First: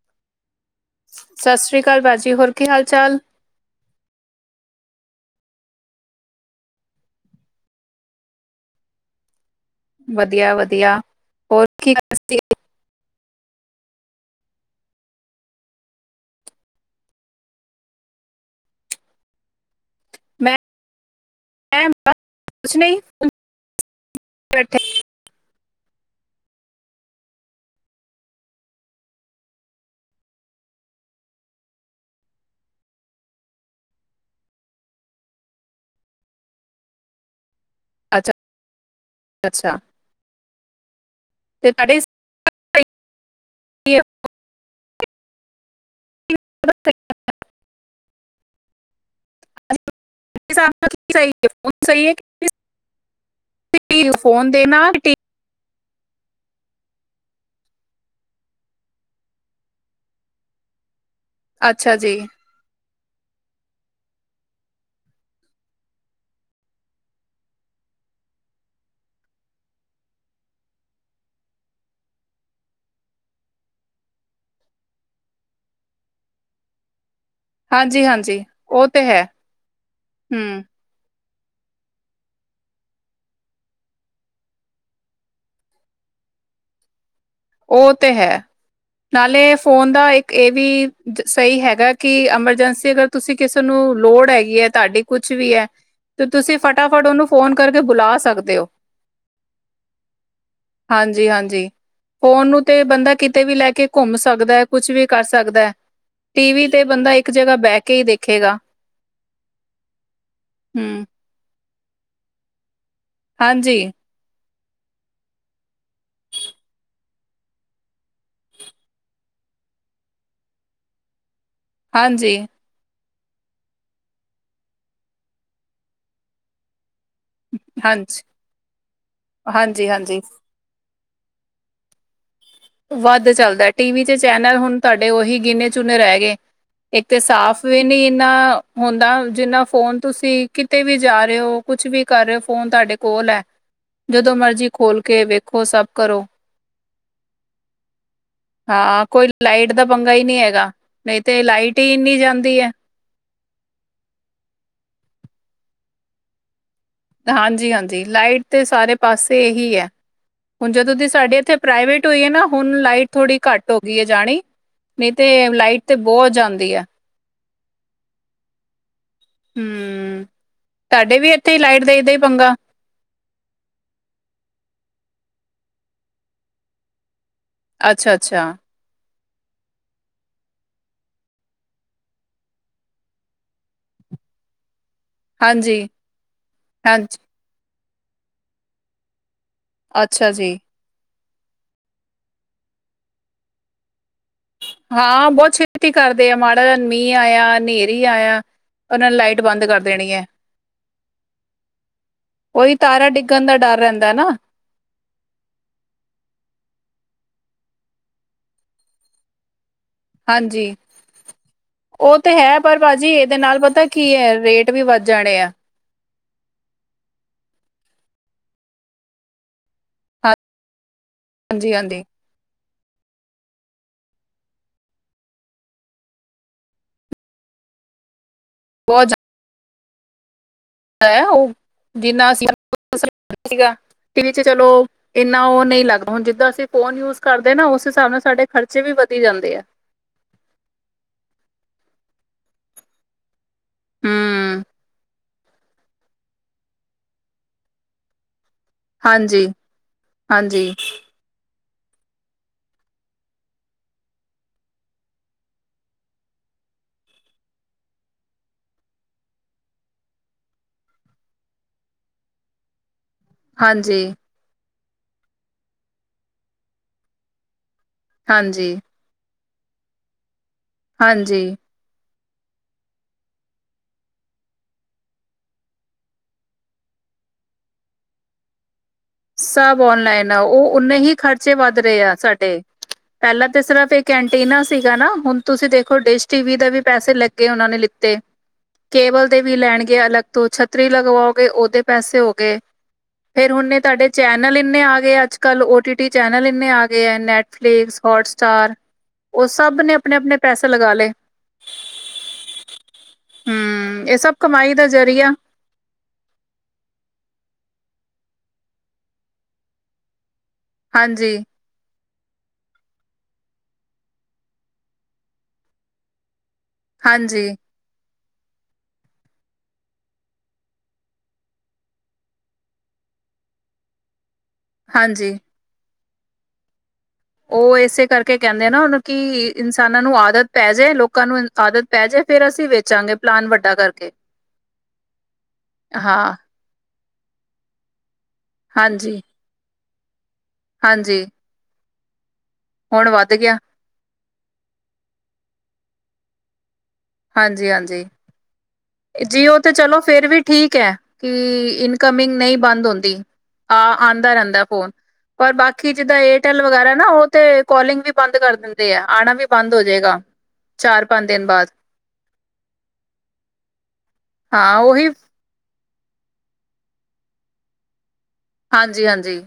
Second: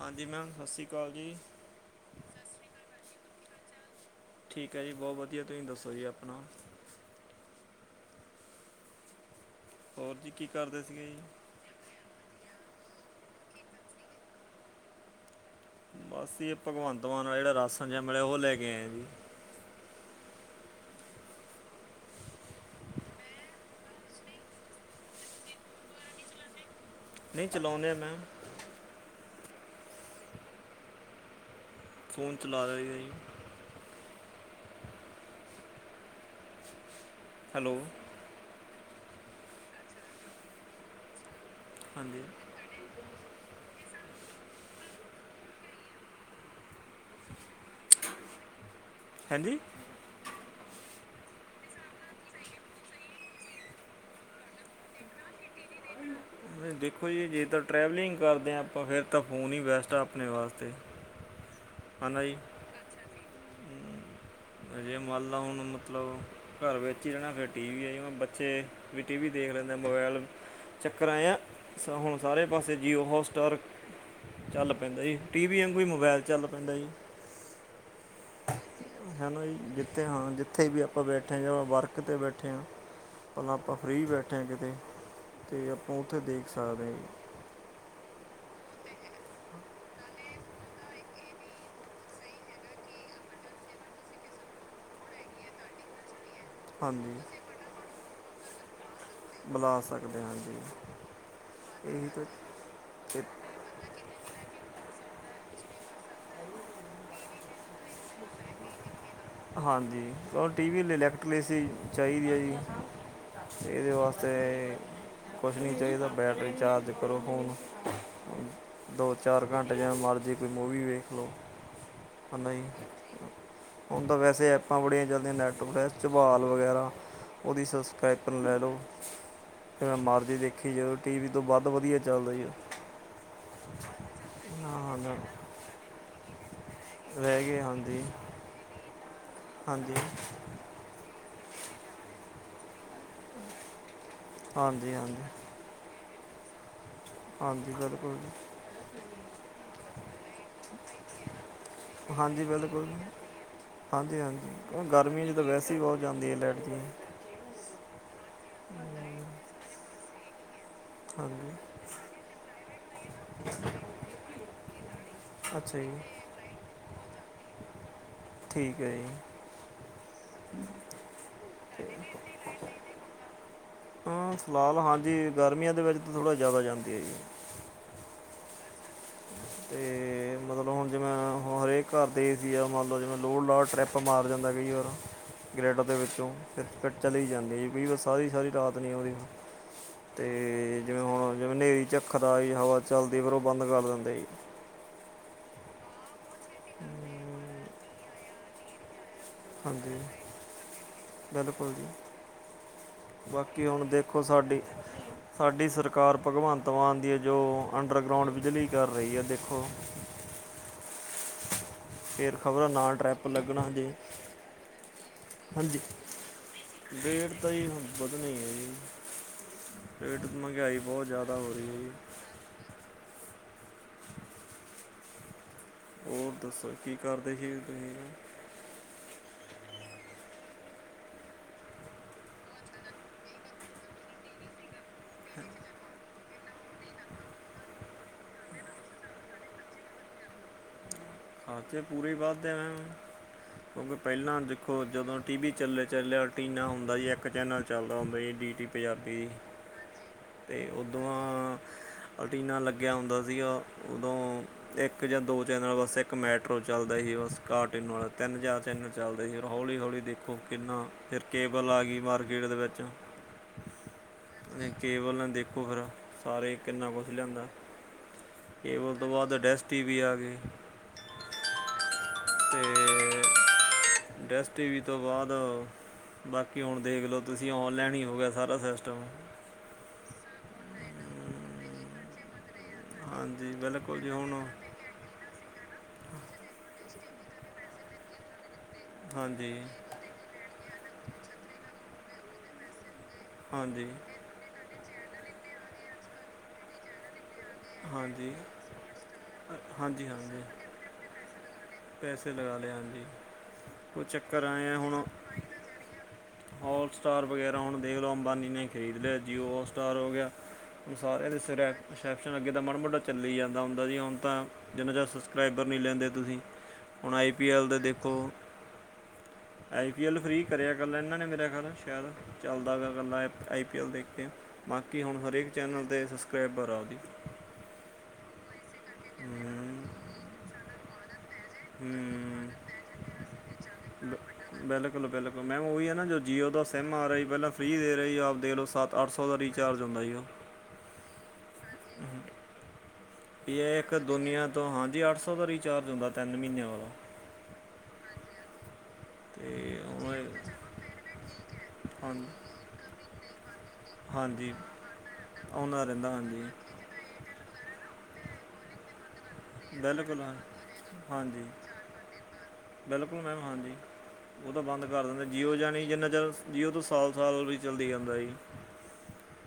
ਹਾਂਜੀ ਮੈਮ, ਅਸੀਂ ਸਤਿ ਸ੍ਰੀ ਅਕਾਲ ਭਾਜੀ, ਹੋਰ ਕੀ ਹਾਲ ਚਾਲ? ਠੀਕ ਹੈ, ਜੀ ਬਹੁਤ ਵਧੀਆ, ਤੁਸੀਂ ਦੱਸੋ ਜੀ ਆਪਣਾ? ਹੋਰ ਜੀ ਕੀ ਕਰਦੇ ਵਧੀਆ-ਵਧੀਆ, ਸੀਗੇ ਜੀ ਹੋਰ ਕੀ [unintelligible] ਅਸੀਂ, ਭਗਵੰਤ ਮਾਨ ਦਾ ਜਿਹੜਾ ਰਾਸਨ ਜਿਹਾ ਮਿਲਿਆ, ਉਹ ਲੈ ਕੇ ਆਏ ਆਂ ਜੀ। ਮੈਂ [unintelligible] ਨਹੀਂ, ਚਲਾਉਣਾ ਆ ਮੈਮ। ਫੋਨ, ਚਲਾ ਰਿਹਾ ਸੀ, ਗਾ ਜੀ। ਹੈਲੋ ਅੱਛਾ ਅੱਛਾ, ਹਾਂਜੀ [inaudible] [inaudible] ਹੈਂਜੀ? [inaudible] [unintelligible] [inaudible] ਨਹੀਂ ਦੇਖੋ ਜੀ, ਜੇ ਤਾਂ ਟਰੈਵਲਿੰਗ ਕਰਦੇ ਹਾਂ ਆਪਾਂ, ਫਿਰ ਤਾਂ ਫੋਨ ਹੀ ਬੈਸਟ ਆ, ਆਪਣੇ ਵਾਸਤੇ। ਅੱਛਾ ਜੀ। ਜੇ, ਮੰਨ ਲਉ ਹੁਣ ਮਤਲਬ। ਘਰ ਵਿੱਚ ਹੀ ਰਹਿਣਾ, ਫਿਰ ਟੀਵੀ ਆ, ਜਿਵੇਂ ਬੱਚੇ ਵੀ, ਟੀਵੀ ਦੇਖ ਲੈਂਦੇ, ਮੋਬਾਇਲ ਚੱਕਰ ਆਏਂ ਐ, ਹੁਣ ਸਾਰੇ ਪਾਸੇ ਜੀਓ ਹੋਟਸਟਾਰ ਚੱਲ ਪੈਂਦਾ ਜੀ। ਟੀਵੀ ਅਂਗੂ ਹੀ ਮੋਬਾਇਲ ਚੱਲ ਪੈਂਦਾ ਜੀ। ਹਾਂਜੀ -ਹਾਂਜੀ। ਉਹ ਤੇ ਹੈ ਹੈਨਾ ਜੀ, ਜਿੱਥੇ ਹਾਂ ਹੂੰ ਜਿੱਥੇ ਵੀ ਆਪਾਂ ਬੈਠੇ, ਆਪਾਂ ਵਰਕ ਤੇ ਬੈਠੇ ਹਾਂ, ਭਲਾ, ਆਪਾਂ ਫਰੀ ਬੈਠੇ ਹਾਂ, ਕਿਤੇ। ਅਤੇ, ਆਪਾਂ ਉੱਥੇ ਦੇਖ ਸਕਦੇ ਹੈਗੇ। ਉਹ ਤੇ ਹੈ। ਨਾਲੇ ਫੋਨ ਦਾ, ਇੱਕ ਇਹ ਵੀ ਸਹੀ ਹੈਗਾ, ਕਿ ਐਮਰਜੈਂਸੀ ਅਗਰ ਤੁਸੀਂ, ਕਿਸੇ ਨੂੰ ਲੋੜ ਹੈਗੀ ਹੈ। ਤੁਹਾਡੀ ਕੁਛ ਵੀ ਹੈ ਤੇ, ਤੁਸੀਂ ਫਟਾਫਟ, ਉਹਨੂੰ ਹਾਂਜੀ ਫੋਨ ਕਰਕੇ ਬੁਲਾ ਸਕਦੇ ਹੋ। ਬੁਲਾ, ਸਕਦੇ ਹਾਂ ਜੀ। ਹਾਂਜੀ-ਹਾਂਜੀ। ਇਹੀ ਤਾਂ ਫੋਨ ਨੂੰ, ਤੇ ਬੰਦਾ ਕਿਤੇ ਇਹ- ਵੀ ਲੈ ਕੇ ਘੁੰਮ ਸਕਦਾ ਹੈ। ਕੁਛ ਵੀ ਕਰ ਸਕਦਾ ਹੈ। ਟੀਵੀ ਤੇ, ਬੰਦਾ ਇੱਕ ਜਗ੍ਹਾ ਬਹਿ ਕੇ ਹੀ ਦੇਖੇਗਾ। ਹਾਂਜੀ, ਉਹ ਟੀਵੀ ਲਈ ਹੂੰ, ਇਲੈਕਟ੍ਰੇਸੀ ਚਾਹੀਦੀ ਹੈ ਜੀ, ਤੇ ਇਹਦੇ ਹਾਂਜੀ। ਵਾਸਤੇ ਤੇ ਕੁਛ ਨਹੀਂ ਚਾਹੀਦਾ, ਬੈਟਰੀ ਚਾਰਜ ਕਰੋ ਫੋਨ- ਦੋ -ਚਾਰ ਘੰਟੇ, ਜਿਵੇਂ ਮਰਜ਼ੀ ਕੋਈ ਮੂਵੀ ਵੇਖ ਲਓ। ਹ, ਹਾਂਜੀ, ਨਹੀ, ਹੁਣ ਤਾਂ ਵੈਸੇ ਐਪਾਂ, ਬੜੀਆਂ ਚੱਲਦੀਆਂ, ਨੈੱਟ ਫਲੈਸ, ਝਬਾਲ ਵਗੈਰਾ। ਉਹਦੀ ਹਾਂਜੀ, ਸਬਸਕ੍ਰਾਈਬਰ ਲੈ ਲਓ, ਫਿਰ ਮੈਂ ਹਾਂਜੀ-ਹਾਂਜੀ। ਮਾਰਜ਼ੀ ਦੇਖ ਦੇਖੀ ਜਦੋਂ ਟੀ ਵੀ ਤੋਂ ਵੱਧ ਵਧੀਆ ਚੱਲਦਾ ਜੀ। ਵੱਧ ਚੱਲਦਾ। ਟੀ ਵੀ ਚ ਚੈਨਲ ਹੁਣ ਹਾਂ ਤੁਹਾਡੇ ਹਾਂ, ਉਹੀ ਗਿਨੇ -ਚੁਨੇ ਰਹਿ ਗਏ। ਏਕ ਤੇ ਰਹਿ ਗਏ ਸਾਫ਼ ਵੀ ਹਾਂਜੀ ਨੀ ਇੰਨਾ ਹੋਂਦਾ, ਜਿੰਨਾ ਹਾਂਜੀ ਫੋਨ ਤੁਸੀ ਕਿੱਤੇ ਵੀ ਜਾ ਰੇਓ, ਕੁਛ ਵੀ ਕੱਰ ਰੇਓ, ਫੋਨ ਤਾਡੇ ਕੋਲ ਐ, ਜਦੋ ਮਰਜੀ ਹਾਂਜੀ ਖੋਲ ਹਾਂਜੀ ਕੇ ਵੇਖ ਉਹ ਸਭ ਕਰੋ ਹਾਂਜੀ, ਬਿਲਕੁਲ। ਹਾਂ, ਕੋਈ ਲਾਈਟ ਦਾ ਪੰਗਾ ਈ ਨੀ ਹੈਗਾ, ਨਈ ਤੇ ਲਾਈਟ ਈ ਇੰਨੀ ਹਾਂਜੀ ਜਾਂਦੀ ਐ। ਬਿਲਕੁਲ ਜੀ। ਹਾਂਜੀ, ਹਾਂਜੀ, ਹੁਨ ਗਰਮੀ ਚ ਤਾ ਵੈਸੇ ਈ ਬੋਤ ਜਾਂਦੀ ਏ ਲਾਈਟ ਜੀ। ਹਾਂਜੀ, ਹਾਂਜੀ ਲਾਈਟ ਤੇ ਸਾਰੇ ਪਾਸੇ ਏਹੀ ਹੈ, ਹੁਨ ਜਦੋ ਦੀ ਸਾਡੇ ਹਾਂਜੀ ਇੱਥੇ ਪ੍ਰਾਈਵੇਟ ਹੋਈ ਹੈ ਨਾ ਹੁਣ ਲਾਈਟ ਥੋੜੀ ਘੱਟ ਹੋ ਗਈ ਹੈ ਜਾਣੀ। ਨਹੀਂ ਤੇ ਅੱਛਾ ਲਾਈਟ ਤੇ ਜੀ ਬਹੁਤ ਜਾਂਦੀ ਹੈ। ਠੀਕ ਹੈ ਜੀ। ਹਮਮ! ਤੁਹਾਡੇ ਵੀ ਇੱਥੇ ਹੀ ਲਾਈਟ ਦਾ ਇੱਦਾ ਹੀ ਪੰਗਾ? ਹੂ! ਫਿਲਹਾਲ ਹਾਂਜੀ ਗਰਮੀਆਂ ਦੇ ਵਿੱਚ ਤਾਂ ਥੋੜ੍ਹਾ ਜ਼ਿਆਦਾ ਜਾਂਦੀ ਹੈ ਜੀ। ਅੱਛਾ- ਅੱਛਾ। ਤੇ ਮਤਲਬ ਹੁਣ ਜਿਵੇਂ ਹਰੇਕ ਘਰ ਦੇ ਏ ਸੀ ਆ। ਮੰਨ ਲਓ ਜਿਵੇਂ ਲੋੜ -ਲਾੜ ਟਰੈਪ ਮਾਰ ਜਾਂਦਾ ਕਈ ਵਾਰ ਗ੍ਰੇਟਰ ਦੇ ਹਾਂਜੀ-ਹਾਂਜੀ ਵਿੱਚੋਂ, ਫਿਰ ਚਲੀ ਜਾਂਦੀ ਹੈ ਕਈ ਵਾਰ ਸਾਰੀ- ਸਾਰੀ ਰਾਤ ਨਹੀਂ ਆਉਂਦੀ। ਤੇ ਅੱਛਾ ਜੀ ਜਿਵੇਂ ਹੁਣ ਜਿਵੇਂ ਹਨੇਰੀ-ਝੱਖਰ ਜ ਹਵਾ ਚਲਦੀ ਫੇਰ ਉਹ ਬੰਦ ਕਰ ਦਿੰਦੇ ਜੀ ਹਾਂ, ਬਹੁਤ ਛੇਤੀ ਕਰਦੇ ਆ ਮਾੜਾ ਮੀਂਹ ਆਇਆ ਹਨੇਰੀ ਆਇਆ ਉਹਨਾਂ ਲਾਈਟ ਬੰਦ ਕਰ ਹਾਂਜੀ ਦੇਣੀ ਹੈ। ਬਿਲਕੁਲ ਜੀ ਉਹੀ ਤਾਰਾ ਡਿੱਗਣ ਦਾ ਬਾਕੀ ਡਰ ਹੁਣ ਰਹਿੰਦਾ ਦੇਖੋ ਨਾ ਸਾਡੀ- ਸਾਡੀ ਸਰਕਾਰ ਭਗਵੰਤ ਮਾਨ ਦੀ ਜੋ ਅੰਡਰਗਰਾਊਂਡ ਬਿਜਲੀ ਕਰ ਰਹੀ ਹੈ ਦੇਖੋ। ਹਾਂਜੀ। ਓ ਤੇ ਫੇਰ ਹੈ ਖਬਰ ਪਰ ਨਾ ਪਾਜੀ ਟ੍ਰੈਪ ਏਦੇ ਨਾਲ ਲੱਗਣਾ ਪਤਾ ਜੇ ਕੀ ਐ, ਰੇਟ ਵੀ ਵੱਧ ਜਾਨੇ ਐ। ਹਾਂਜੀ ਰੇਟ ਤਾ ਈ ਹੁਨ ਵਧਨੇ ਹੈ ਜੀ। ਰੇਟ ਤੋ ਮਹਿੰਗਾਈ ਬਹੁਤ ਜਿਆਦਾ ਹੋ ਰਹੀ। ਹਾਂਜੀ-ਹਾਂਜੀ ਔਰ ਦੱਸੋ ਕੀ ਕਾਰਦੇ ਹੀ ਤੁਹੀਂ? [unintelligible] ਦਾ [inaudible] ਤੇ ਨੀਚੇ ਚਲੋ ਏਨਾ ਓ ਨੀ ਲੱਗਦਾ, ਹੁਨ ਜਿੱਦਾ ਅਸੀ ਫੋਨ ਯੂਜ ਕਾਰਦੇ ਨਾ, ਓਸ ਹਿਸਾਬ ਨਾਲ ਸਾਡੇ ਖਰਚੇ ਵੀ ਵਧੀ ਜਾਂਦੇ ਐ। ਹ ਤੇ ਪੂਰੇ ਈ ਵੱਧਦੇ ਐਨਾ ਨੂੰ ਕਿਓਕਿ ਪੈਲਾਂ ਹੂੰ ਦੇਖੋ ਜਦੋਂ ਟੀ ਵੀ ਚੱਲੇ, ਚੱਲਦਾ ਐਂਟੀਨਾ ਹੁੰਦਾ ਹੀ, ਏਕ ਚੈਨਲ ਚੱਲਦਾ ਹੁੰਦਾ ਹੀ, ਡੀ ਟੀ ਪੰਜਾਬੀ, ਹਾਂਜੀ ਹਾਂਜੀ ਤੇ ਓੱਦੋ ਆਂ ਅਟੀਨਾ ਲੱਗਯਾ ਹੁੰਦਾ ਸੀਗਾ ਉਦੋਂ ਏਕ ਜਾ ਦੋ ਚੈਨਲ ਵਾਸਤੇ। ਇੱਕ ਮੈਟਰੋ ਚੱਲਦਾ ਸੀ ਬੱਸ ਕਾਰਟੂਨ ਵਾਲਾ, ਤੇੱਨ-ਚਾਰ ਚੈਨਲ ਚੱਲਦੇ ਸੀ ਫੇਰ ਹੋਲੀ, ਹੋਲੀ ਦੇਖੋ ਕਿੰਨਾ ਫੇਰ ਕੇਵਲ ਆ ਗੀ ਮਾਰਕੀਟ ਦੇ ਵਿੱਚ ਹਾਂਜੀ। ਕੇਵਲ ਨੇ ਦੇਖੋ ਫੇਰ ਸਾਰੇ ਕਿੰਨਾ ਕੋਛ ਲਯਾਂਦਾ, ਹਾਂਜੀ ਕੇਵਲ ਓਸ ਤੋਂ ਬਾਅਦ ਡਿਸ਼ ਟੀਵੀ ਆ ਗੇ ਹਾਂਜੀ। ਤੇ ਡਿਸ਼ ਟੀਵੀ ਤੋ ਬਾਦ ਬਾਕੀ ਹੁਨ ਦੇਖ ਲੋ ਤੁਸੀ, ਔਨਲਾਈਨ ਈ ਹੋ ਗਿਆ ਸਾਰਾ ਸਿਸਟਮ ਸਬ ਔਨਲਾਈਨ ਆ ਓ ਓਨੇ ਹੀ ਖਰਚੇ ਵੱਧ ਰਏ ਆ ਸਾਡੇ ਪੈਲਾ ਹਾਂਜੀ ਤਾ ਸਿਰਫ਼ ਬਿਲਕੁਲ ਜੀ ਏਕ ਹੁਣ ਐਂਟੀਨਾ ਸੀ। ਸੀਗਾ ਨਾ ਹੁਨ ਤੁਸੀ ਦੇਖੋ ਡਿਸ਼ ਟੀ ਵੀ ਦੇ ਵੀ ਪੈਸੇ ਲੱਗੇ, ਓਨਾਂ ਨੇ ਲਿੱਤੇ ਕੇਬਲ ਦੇ ਹਾਂਜੀ ਵੀ ਲੈਣ ਗੇ ਅਲੱਗ ਤੋ, ਛੱਤਰੀ ਲਗਵਾਓਗੇ ਓਦੇ ਪੈਸੇ ਹੋਗੇ। ਫਿਰ ਉਨੇ ਏ ਹਾਂਜੀ ਤਵਾਡੇ ਚੈਨਲ ਇੰਨੇ ਆ ਗੇ ਐ ਅੱਜ-ਕੱਲ, ਓ ਟੀ ਟੀ ਚੈਨਲ ਇਨੇ ਆ ਗੇ ਐ ਨੈ ਫਲੇਕਸ, ਹਾਂਜੀ ਹੋਟਸਟਾਰ ਓ ਅ- ਸਬ ਨੇ ਹਾਂਜੀ ਅਪਨੇ-ਅਪਨੇ ਹਾਂਜੀ ਪੈਸੇ ਲਗਾ ਲੇ ਪੈਸੇ ਲਗਾਲੇ, ਹਾਂਜੀ, ਕੋਈ ਹਮ ਇਹ ਸਭ ਚੱਕਰ ਆਏਂ ਕਮਾਈ ਐ ਦਾ ਹੁਣ ਜ਼ਰੀਆ ਹੋਰਸਟਾਰ ਵਗੈਰਾ ਹੁਨ ਦੇਖ ਲੋ ਅੰਬਾਨੀ ਨੇ ਖ਼ਰੀਦ ਲਿਆ, ਜੀਓ ਹੋਟਸਟਾਰ ਹੋਗਿਆ ਹੁਨ ਸਾਰੇਯਾਂ ਹਾਂਜੀ ਦੇ [unintelligible] ਰਿਸੈਪਸ਼ਨ ਅੱਗੇ ਤਾ ਮਾੜਾ ਮੋਟਾ ਚੱਲੀ ਜਾਂਦਾ ਹੁੰਦਾ ਜੀ, ਹੁਨ ਤਾਂ। ਜਿੰਨਾ ਚਿਰ ਸਬਸਕ੍ਰਾਈਬਰ ਨਹੀਂ ਲੈਂਦੇ ਤੁਸੀਂ ਹੁਣ ਆਈ ਹਾਂਜੀ ਪੀ ਐੱਲ ਦੇ ਦੇਖੋ, ਆਈ ਪੀ ਐਲ ਫ੍ਰੀ ਕਰਿਆ ਕਰ ਲੈਨਾ ਮੇਰਾ ਖਿਆਲ ਸ਼ਹਿਰ ਚੱਲਦਾ ਪਿਆ ਇਕੱਲਾ ਆਈ ਪੀ ਐਲ ਦੇਖਦੇ ਹ ਬਾਕੀ ਹੁਣ ਹਾਂਜੀ ਹਰੇਕ ਚੈਨਲ 'ਤੇ ਸਬਸਕ੍ਰਾਈਬਰ ਆ ਔਦੀ ਉਹ ਇਸੇ ਕਰਕੇ ਕਹਿੰਦੇ ਨਾ ਉਹਨੂੰ ਕਿ ਹਮ, ਇਨਸਾਨਾਂ ਨੂੰ ਆਦਤ ਪੈ ਜਾਏ ਲੋਕਾਂ ਨੂੰ ਆਦਤ ਪੈਜੇ ਫੇਰ ਹਮ, ਅਸੀਂ ਵੇਚਾਂਗੇ ਪਲਾਨ ਵੱਡਾ ਕਰਕੇ ਬਿਲਕੁਲ-ਬਿਲਕੁਲ ਮੈ ਉਹੀ ਹੈ ਨਾ ਜੋ ਹਾਂ ਜੀਓ ਦਾ ਸਮ ਆ ਰਿਹਾ ਜੀ ਪਹਿਲਾਂ ਫਰੀ ਦੇ ਰਹੇ ਜੀ ਆਪ ਦੇ ਲਓ, ਸੱਤ ਅੱਠ ਹਾਂਜੀ ਸੌ ਦਾ ਰੀਚਾਰਜ ਹੁੰਦਾ ਜੀ ਉਹ ਹਾਂਜੀ। ਹੁਣ [unintelligible] ਕਿ ਏ ਏਕ ਦੁਨੀਆ ਤੋ ਹਾਂਜੀ, ਅੱਠ ਸੌ ਦਾ ਰੀਚਾਰਜ ਹੁੰਦਾ ਤੇੈਨ ਮਹੀਨਿਆਂ ਵਾਲਾ। ਹਾਂਜੀ, ਹਾਂਜੀ। ਜੀ ਤੇ ਓ ਤਾ ਚਲੋ ਉਹ ਫੇਰ ਵੀ ਇਹ- ਠੀਕ ਐ ਕਿ ਇਨਕਮਿੰਗ ਨਈ ਹਾਂ- ਬੰਦ ਹੁੰਦੀ। ਆ ਆਂਦਾ ਹਾਂਜੀ ਰੈਂਦੈ ਫੋਨ ਪਰ ਆਉਂਦਾ ਬਾਕੀ ਰਹਿੰਦਾ ਜਿੱਦਾ ਹਾਂਜੀ ਏਅਰਟੈਲ ਵਗੈਰਾ ਨਾ ਓ ਤੇ ਕੋਲਿੰਗ ਵੀ ਬੰਦ ਕਰ ਦਿੰਦੇ ਐ ਆਨਾ ਵੀ ਬੰਦ ਹੋਜੇਗਾ, ਬਿਲਕੁਲ ਹਾਂ- ਚਾਰ-ਪੰਜ ਹਾਂਜੀ ਦਿਨ ਬਾਦ ਬਿਲਕੁਲ ਮੈਮ, ਹਾਂਜੀ, ਓ ਤਾ ਹਾਂ ਬੰਦ ਕਰ ਉਹੀ ਦਿੰਦੇ। ਜੀਓ ਜਾਨੀ, ਜਿੰਨਾ [unintelligible] ਜੀਓ ਤੋ ਸਾਲ-ਸਾਲ ਵੀ ਚੱਲੀ ਜਾਂਦਾ ਜੀ। ਹਾਂਜੀ, ਹਾਂਜੀ।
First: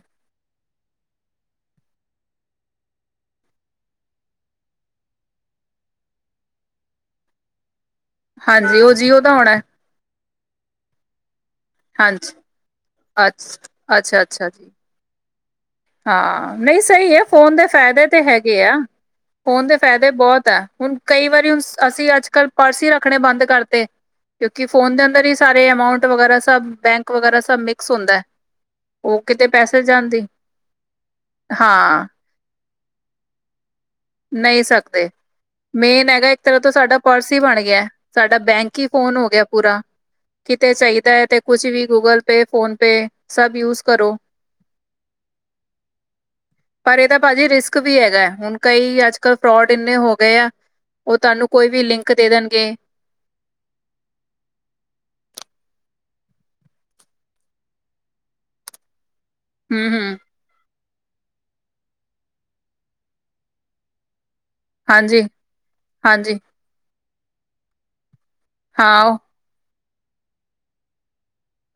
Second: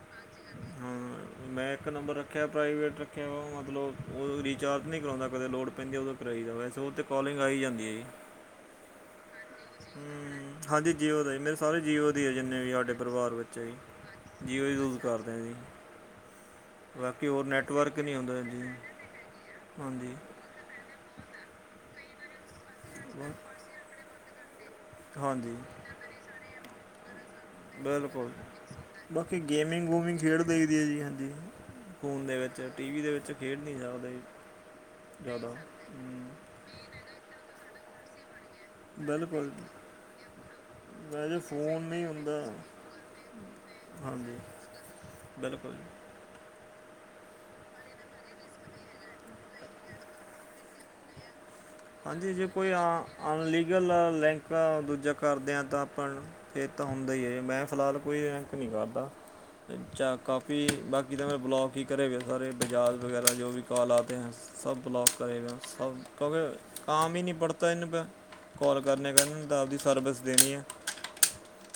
ਹੂੰ। ਮੈਂ ਏਕ ਨੰਬਰ ਰੱਖਯਾ, ਪ੍ਰਾਈਵੇਟ ਰੱਖਿਆ ਮਤਲਬ ਓ ਓ ਰਿਚਾਰਜ ਨੀ ਕਰਾਓਦਾ ਕਦੇ, ਲੋੜ ਪੈਂਦੀ ਓਦੋ [unintelligible] ਰਈਦਾ ਵੈਸੇ ਉਦੇ ਤੇ ਕੋਲਿੰਗ ਆ ਈ ਜਾਂਦੀ ਐ ਜੀ। ਹਾਂਜੀ, ਓ ਜੀਓ ਦਾ ਹੋਣਾ। ਹੂੰ, ਹਾਂਜੀ ਜੀਓ ਦਾ, ਮੇਰੇ ਸਾਰੇ ਜੀਓ ਦੀ ਆ ਹਾਂਜੀ ਜਿੰਨੇ ਵੀ ਸਾਡੇ ਪਰਿਵਾਰ ਵਿੱਚ ਜੀ ਅੱਛਾ ਅੱਛਾ ਅੱਛਾ ਜੀਓ ਜੀ। ਹੀ ਯੂਜ ਕਰਦੇ ਆ ਜੀ ਹਾਂ ਨਹੀਂ ਸਹੀ ਹੈ ਬਾਕੀ ਹੋਰ ਫੋਨ ਦੇ ਨੈਟਵਰਕ ਫਾਇਦੇ ਨਹੀਂ ਤੇ ਹੁੰਦਾ ਹੈਗੇ ਜੀ ਆ ਫੋਨ ਦੇ ਫਾਇਦੇ ਹਾਂਜੀ ਬਹੁਤ ਬਹੁਤ ਹੈ, ਹੁਣ ਕਈ ਵਾਰੀ ਹੁਣ ਅਸੀਂ ਅੱਜ-ਕੱਲ ਪਰਸ ਹੀ ਰੱਖਣੇ ਬੰਦ ਬਸ- ਕਰਤੇ ਕਿਉਂਕਿ ਫੋਨ ਦੇ ਅੰਦਰ ਹੀ ਹਾਂਜੀ ਸਾਰੇ ਅਮਾਊਂਟ ਵਗੈਰਾ ਸਭ ਬੈਂਕ ਵਗੈਰਾ ਸਭ ਮਿਕਸ ਹੁੰਦਾ ਹੈ। ਬਿਲਕੁਲ ਉਹ ਬਾਕੀ ਕਿਤੇ ਪੈਸੇ ਗੇਮਿੰਗ ਗੂਮਿੰਗ ਜਾਂਦੀ ਖੇਡਦੇ ਹੀ ਦੀ ਹੈ ਜੀ ਹਾਂਜੀ ਹਾਂ ਫ਼ੋਨ ਦੇ ਵਿੱਚ ਟੀ ਵੀ ਦੇ ਵਿੱਚ ਖੇਡ ਨਹੀਂ ਸਕਦੇ ਨਹੀਂ ਸਕਦੇ ਜ਼ਿਆਦਾ ਮੇਨ ਹੈਗਾ, ਹਮ, ਇੱਕ ਤਰ੍ਹਾਂ ਤੋਂ ਸਾਡਾ ਪਰਸ ਈ ਬਣ ਗਿਆ ਸਾਡਾ ਬੈਂਕ ਕੀ ਫੋਨ ਹੋ ਗਿਆ ਬਿਲਕੁਲ ਪੂਰਾ ਕਿਤੇ ਚਾਹੀਦਾ ਹੈ, ਅਤੇ ਵੈਸੇ ਕੁਛ ਫੋਨ ਵੀ ਨਹੀਂ ਗੂਗਲ ਹੁੰਦਾ ਪੇ ਫੋਨ ਪੇ ਸਭ ਯੂਜ ਕਰੋ ਹਾਂਜੀ ਬਿਲਕੁਲ ਪਰ ਇਹਦਾ ਭਾਜੀ ਰਿਸਕ ਵੀ ਹੈਗਾ, ਹੁਣ ਕਈ ਅੱਜ-ਕੱਲ੍ਹ ਫਰੋਡ ਇੰਨੇ ਹੋ ਗਏ ਆ ਉਹ ਤੁਹਾਨੂੰ ਕੋਈ ਵੀ ਲਿੰਕ ਦੇ ਹਾਂਜੀ ਜੇ ਕੋਈ ਦੇਣਗੇ ਅਨਲੀਗਲ ਲੈਂਕ ਦੂਜਾ ਕਰਦਿਆਂ ਤਾਂ ਆਪਾਂ ਇਹ ਤਾਂ ਹੁੰਦਾ ਹੀ ਹੈੇ, ਮੈਂ ਫਿਲਹਾਲ ਕੋਈ ਲਿਂਕ ਨੀ ਕਰਦਾ ਹੂੰ ਚਾ ਹੂੰ ਕਾਫੀ ਬਾਕੀ ਤਾਂ ਮ ਬਲੋਕ ਹੀ ਕਰੇ, ਸਾਰੇ ਬਜਾਜ ਵਗੈਰਾ ਜੋ ਵੀ ਕਾਲ ਆਤੇ ਹੈ ਸਭ ਬਲੋਕ ਹਾਂਜੀ ਕਰੇਗਾ, ਸਭ ਹਾਂਜੀ ਕਿਉਂਕਿ ਕਾਮ ਹੀ ਨਹੀਂ ਪੜਤਾ ਇਨਕਾ ਕੋਲ ਕਰਨ ਹਾਂ ਪਹਿਦੇ ਤਾਂ ਆਪਦੀ ਸਰਵਿਸ ਦੇਣੀ ਹੈ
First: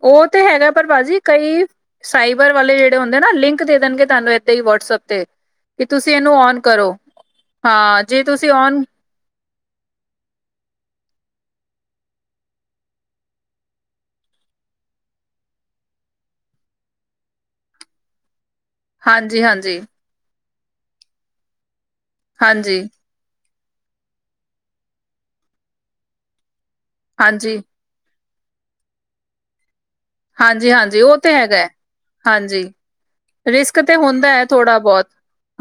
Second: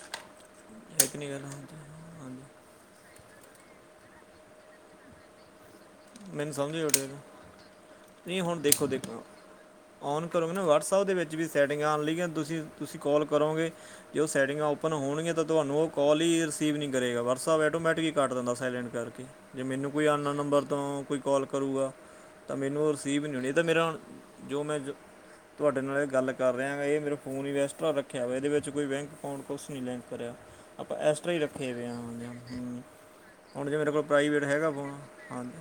ਉਹ ਤੇ ਹੈਗਾ ਪਰ ਭਾਜੀ ਕਈ ਸਾਈਬਰ ਵਾਲੇ ਜਿਹੜੇ ਜ ਹੁੰਦੇ ਨਾ ਲਿੰਕ ਦੇ ਦੇਣਗੇ, ਤੁਹਾਨੂੰ ਏਦਾਂ ਹੀ ਵਟਸਐਪ ਤੇ ਕਿ ਤੁਸੀਂ ਇਹਨੂੰ ਔਨ ਕਰੋ ਹਾਂ ਜੇ ਤੁਸੀਂ ਔਨ ਔਨ ਕਰੋਗੇ ਨਾ ਵਟਸਐਪ ਦੇ ਵਿੱਚ ਵੀ ਸੈਟਿੰਗ ਆਉਣ ਲਈਗ ਤੁਸੀਂ-ਤੁਸੀਂ ਕੋਲ ਕਰੋਗੇ ਜੇ ਉਹ ਸੈਟਿੰਗ ਓਪਰ ਹੋਣੀਗੀਆਂ, ਤਾਂ ਤੁਹਾਨੂੰ ਉਹ ਕੋਲ ਹੀ ਰਿਸੀਵ ਨਹੀਂ ਕਰੇਗਾ ਵਟਸਐਪ ਐਟੋਮੈਟਿਕ ਹੀ ਕੱਟ ਦਿੰਦਾ ਸਾਇਲੈਂਟ ਕਰਕੇ ਹਾਂਜੀ ਜੇ ਹਾਂਜੀ ਮੈਨੂੰ ਕੋਈ ਅਨ ਨੋਟ ਨੰਬਰ ਤੋਂ ਕੋਈ ਕੋਾਲ ਕਰੇਗਾ ਤਾਂ ਹਾਂਜੀ, ਮੈਨੂੰ ਰਸੀਬ ਨੀ ਤਾਂ ਮੇਰਾ ਜੋ ਮੈਂ ਜੋ ਤੁਹਾਡੇ ਨਾਲ ਗੱਲ ਕਰ ਰਿਹਾ ਆ ਇਹ ਮੇਰਾ ਫੋਨ ਹਾਂਜੀ, ਇਕਸਟਰਾ ਰੱਖਿਆ ਵਾ ਇਹਦੇ ਵਿੱਚ ਕੋਈ ਬੈਂਕ ਅਕਾਊਂਟ ਕੁਛ ਨੀ ਬੈਂਕ ਕਰਿਆ ਹਾਂਜੀ, ਆਪਾਂ ਹਾਂਜੀ ਉਹ ਇਕਸਟਰਾ੍ ਤੇ ਹਾਂ ਹੀ ਹੈਗਾ ਹੈ। ਰੱਖੇ ਪਏ ਹ ਹਾਂਜੀ ਹੁਣ ਜੇ ਰਿਸਕ ਮੇਰੇ ਤੇ ਕੋਲ ਹੁੰਦਾ ਪ੍ਰਾਈਵੇਟ ਹੈ ਹੈਗਾ ਥੋੜਾ ਫੋਨ ਬਹੁਤ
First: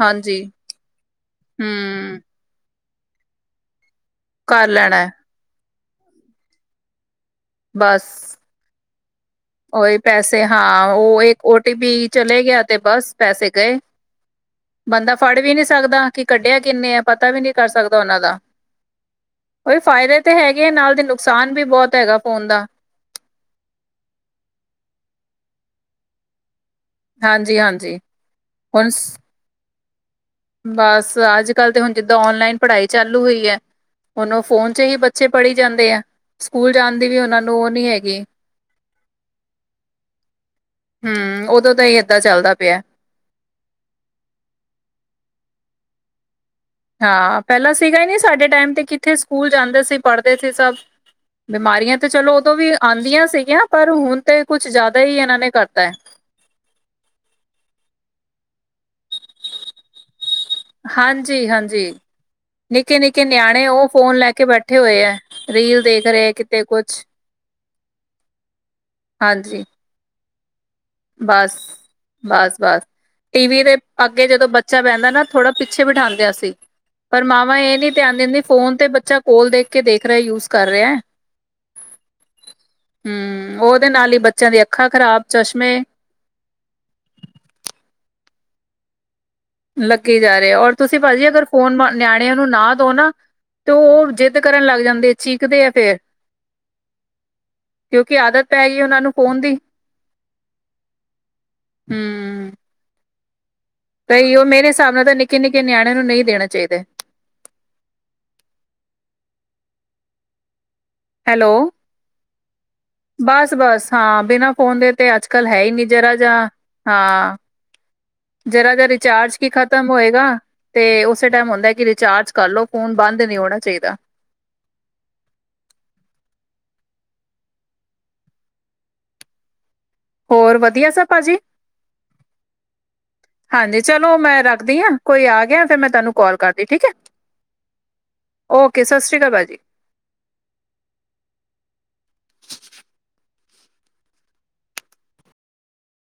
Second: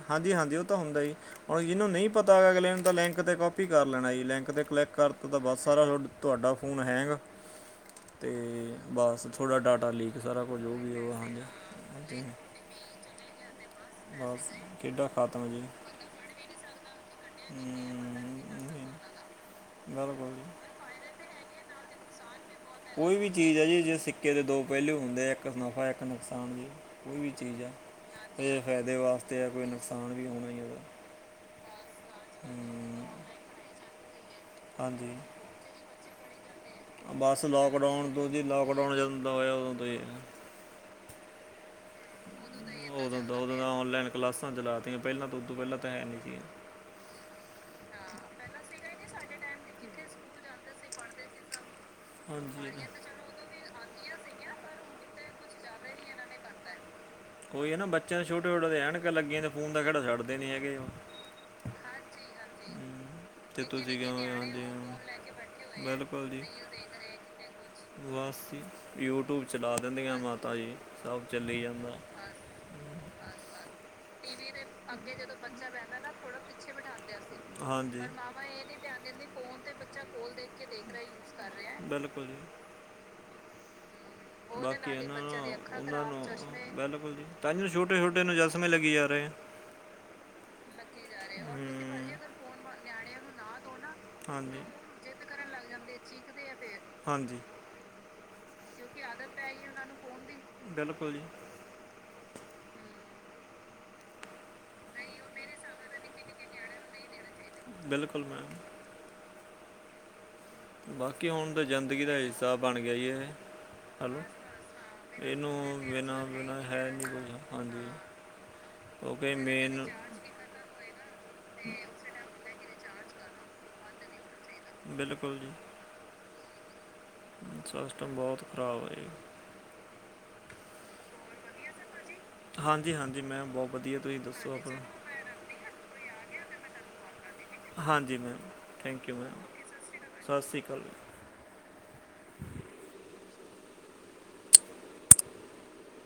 ਹਾਂਜੀ ਉਹ ਤਾਂ ਹੁੰਦਾ ਜੀ ਹੁਣ ਜਿਹਨੂੰ ਨਹੀਂ ਹੂੰ ਪਤਾ ਹੈ ਅਗਲੇ ਨੇ ਤਾਂ ਬੈਂਕ 'ਤੇ ਕਾਪੀ ਕਰ ਲੈਣਾ ਜੀ ਲਿੰਕ 'ਤੇ ਕਰ ਕਲਿੱਕ ਲੈਣਾ ਹੈ ਕਰਤਾ ਤਾਂ ਬਸ ਸਾਰਾ ਤੁਹਾਡਾ ਫ਼ੋਨ ਹੈਂਗ ਬਸ ਤੇ ਬਸ ਥੋੜ੍ਹਾ ਡਾਟਾ ਉਹੀ ਲੀਕ ਸਾਰਾ ਪੈਸੇ ਕੁਝ ਜੋ ਹਾਂ ਵੀ ਹੋ ਉਹ ਹਾਂਝ ਇੱਕ ਓ ਟੀ ਪੀ ਚਲੇ ਗਿਆ ਤੇ ਬਸ ਪੈਸੇ ਗਏ ਬਸ ਕਿੱਡਾ ਬੰਦਾ ਫੜ ਖਤਮ ਵੀ ਜੀ ਨਹੀਂ ਸਕਦਾ ਕਿ ਕੱਢਿਆ ਕਿੰਨੇ ਆ ਪਤਾ ਵੀ ਨਹੀਂ ਕਰ ਸਕਦਾ ਹਮ, ਉਹਨਾਂ ਦਾ ਨਹੀਂ, ਉਹ ਫ਼ਾਇਦੇ ਤੇ ਬਿਲਕੁਲ ਹੈਗੇ ਜੀ ਆ ਨਾਲ ਦੀ ਨੁਕਸਾਨ ਵੀ ਬਹੁਤ ਹੈਗਾ ਫੋਨ ਦਾ ਕੋਈ ਵੀ ਚੀਜ਼ ਹੈ ਜੀ ਜੇ ਸਿੱਕੇ ਦੇ ਦੋ ਪਹਿਲੂ ਹੁੰਦੇ ਆ ਇੱਕ ਨੱਫ਼ਾ ਇੱਕ ਨੁਕਸਾਨ ਜੀ ਕੋਈ ਵੀ ਹਾਂਜੀ, ਚੀਜ਼ ਆ ਹਾਂਜੀ ਇਹ ਹੁਣ ਫਾਇਦੇ ਸ ਵਾਸਤੇ ਆ ਕੋਈ ਨੁਕਸਾਨ ਵੀ ਹੋਣਾ ਹੀ ਉਹਦਾ ਬਸ ਅੱਜ ਕੱਲ੍ਹ ਤੇ ਹੁਣ ਜਿੱਦਾਂ ਔਨਲਾਈਨ ਪੜ੍ਹਾਈ ਹਮ, ਚਾਲੂ ਹੋਈ ਹੈ। ਹੋਨ ਓ ਫੋਨ ਚ ਹੀ ਹਾਂਜੀ ਬੱਚੇ ਪੜ੍ਹੀ ਜਾਂਦੇ ਆ ਸਕੂਲ ਜਾਨ ਬਸ ਲੋਕਡਾਊਨ ਤੋਂ ਜੀ ਲੋਕਡਾਊਨ ਜਦੋਂ ਤੋਂ ਹੋਇਆ ਉਦੋਂ ਤੋਂ ਹੀ ਹਮ ਉਦੋਂ ਤੋਂ ਦਾ ਹੀ ਏਦਾਂ ਚੱਲਦਾ ਪਿਆ ਉਦੋਂ ਦਾ ਉਦੋਂ ਦਾ ਔਨਲਾਈਨ ਕਲਾਸਾਂ ਚਲਾਤੀਆਂ ਪਹਿਲਾਂ ਤਾਂ ਉਦੋਂ ਪਹਿਲਾਂ ਤਾਂ ਹੈ ਨੀ ਸੀ ਆਂ ਹਾਂ। ਪਹਿਲਾਂ ਸੀਗਾ ਹੀ ਨਹੀਂ ਸਾਡੇ ਟਾਈਮ ਤੇ ਕਿੱਥੇ ਸਕੂਲ ਜਾਂਦੇ ਸੀ ਪੜ੍ਹਦੇ ਸੀ ਸਭ ਬਿਮਾਰੀਆਂ ਤੇ ਚਲੋ ਉਦੋਂ ਵੀ ਹਾਂਜੀ ਆਉਂਦੀਆਂ ਸੀਗੀਆਂ ਪਰ ਹੁਣ ਤੇ ਕੁਛ ਜ਼ਿਆਦਾ ਹੀ ਇਹਨਾਂ ਨੇ ਕਰਤਾ ਹੈ ਕੋਈ ਹੈ ਨਾ ਬੱਚਿਆਂ ਛੋਟੇ ਛੋਟੇ ਐਨਕਾ ਲੱਗੀਆਂ ਨੇ ਫੋਨ ਦਾ ਖੇੜਾ ਛੱਡਦੇ ਨਹੀਂ ਹੈਗੇ, ਉਹ। ਹਾਂਜੀ- ਹਾਂਜੀ। ਨਿੱਕੇ- ਹਮ, ਨਿੱਕੇ ਤੇ ਨਿਆਣੇ ਉਹ ਤੁਸੀਂ ਫੋਨ ਕਿਉਂ ਲੈ ਕੇ ਹਾਂਜੀ ਬੈਠੇ ਹਾਂ। ਹੋਏ ਹੈ। ਰੀਲ ਦੇਖ ਰਹੇ ਬਿਲਕੁਲ ਹੈ ਜੀ ਕਿਤੇ ਕੁਛ। ਬਸ ਜੀ ਯੂਟਿਊਬ ਹਾਂਜੀ ਚਲਾ ਦਿੰਦੇ ਆ ਮਾਤਾ ਜੀ, ਸਭ ਚੱਲੀ ਜਾਂਦਾ। ਬਸ- ਬਸ। ਟੀ ਵੀ ਦੇ ਅੱਗੇ ਜਦੋਂ ਬੱਚਾ ਬਹਿੰਦਾ ਨਾ ਥੋੜਾ ਪਿੱਛੇ ਬਿਠਾਉਦੇ ਸੀ, ਪਰ ਮਾਵਾਂ ਇਹ ਨੀ ਧਿਆਨ ਦਿੰਦੀ ਇਹ ਨੀ ਫੋਨ ਤੇ ਧਿਆਨ ਬੱਚਾ ਦਿੰਦੇ ਕੋਲ ਫੋਨ ਦੇਖ ਤੇ ਕੇ ਬੱਚਾ ਰਿਹਾ ਕੋਲ ਯੂਜ ਦੇਖ ਕੇ ਕਰ ਦੇਖ ਰਿਹਾ। ਕੀ ਕੁਝ ਕਰ ਰਿਹਾ, ਬਿਲਕੁਲ। ਹੂੰ ਉਹਦੇ ਨਾਲ ਹੀ ਬੱਚ ਬਾਕੀ ਇਹਨਾਂ ਨੂੰ ਉਹਨਾਂ ਨੂੰ ਬਿਲਕੁਲ ਜੀ ਤਾਇਓ ਛੋਟੇ- ਛੋਟੇ ਚਸਮੇ ਲੱਗੀ ਜਾ ਰਹੇ ਆ। ਲੱਗੀ ਜਾ ਰਹੇ ਔਰ ਤੁਸੀਂ ਭਾਜੀ ਅਗਰ ਫੋਨ ਨਿਆਣਿਆਂ ਨੂੰ ਨਾ ਦਿਓ ਨਾ ਤੇ ਉਹ ਜਿੱਦ ਹਾਂਜੀ ਕਰਨ ਲੱਗ ਜਾਂਦੇ ਚੀਕਦੇ ਆ ਫੇਰ। ਹਾਂਜੀ। ਕਿਉਕਿ ਆਦਤ ਪੈ ਗਈ ਉਹਨਾਂ ਕਿਉਕਿ ਨੂੰ ਆਦਤ ਫੋਨ ਪੈ ਦੀ ਗਈ ਉਹਨਾ ਨੂੰ ਫੋਨ ਦੀ, ਬਿਲਕੁਲ ਜੀ। ਹੂੰ। ਤਾਂਈ ਉਹ ਮੇਰੇ ਹਿਸਾਬ ਨਾਲ ਤਾਂ ਨਿੱਕੇ-ਨਿੱਕੇ ਨਿਆਣਿਆਂ ਨੂੰ ਨਹੀਂ ਦੇਣੇ ਚਾਹੀਦੇ। ਬਿਲਕੁਲ ਮੈਮ ਬਾਕੀ ਹੁਣ ਹੈਲੋ ਤਾਂ ਜ਼ਿੰਦਗੀ ਦਾ ਹਿ ਤਾ ਬਣ ਗਿਆ ਜੀ ਬਸ ਬਸ ਹੈਲੋ ਹਾਂ ਬਿਨਾਂ ਫੋਨ ਦੇ ਤੇ ਅੱਜ ਕੱਲ ਹੈ ਹੀ ਨੀ ਇਹਨੂੰ ਜਰਾ ਬਿਨਾਂ ਜਾ ਬਿਨਾਂ ਹੈ ਨਹੀਂ ਹਾਂ ਕੁਝ ਹਾਂਜੀ। ਜਰਾ ਜ ਕਿਉਂਕਿ ਰਿਚਾਰਜ ਕੀ ਮੇਨ ਖ਼ਤਮ ਹੋਏਗਾ, ਤੇ ਉਸੇ ਟਾਈਮ ਹੁੰਦਾ ਕਿ ਰਿਚਾਰਜ ਕਰ ਲੋ ਫੋਨ ਬੰਦ ਨਹੀਂ ਹੋਣਾ ਚਾਹੀਦਾ। ਬਿਲਕੁਲ ਜੀ। ਸਿਸਟਮ ਬਹੁਤ ਖ਼ਰਾਬ ਹੈ। ਹੋਰ ਵਧੀਆ ਸਭ ਭਾਜੀ। [inaudible] ਹਾਂਜੀ- ਹਾਂਜੀ ਮੈਮ ਬਹੁਤ ਹਾਂਜੀ ਵਧੀਆ ਚਲੋ ਤੁਸੀਂ ਮੈਂ ਦੱਸੋ ਰੱਖਦੀ ਆਪਨਾ ਹਾਂ ਕੋਈ ਆ ਗਿਆ ਫਿਰ ਮੈਂ ਤੁਹਾਨੂੰ ਕਾਲ ਕਰਦੀ ਠੀਕ ਹੈ ਹਾਂਜੀ ਮੈਮ ਓਕੇ ਸਤਿ ਥੈਂਕ ਯੂ ਸ਼੍ਰੀ ਅਕਾਲ ਮੈਮ, ਭਾਜੀ 'ਸਤਿ ਸ਼੍ਰੀ ਅਕਾਲ ਜੀ'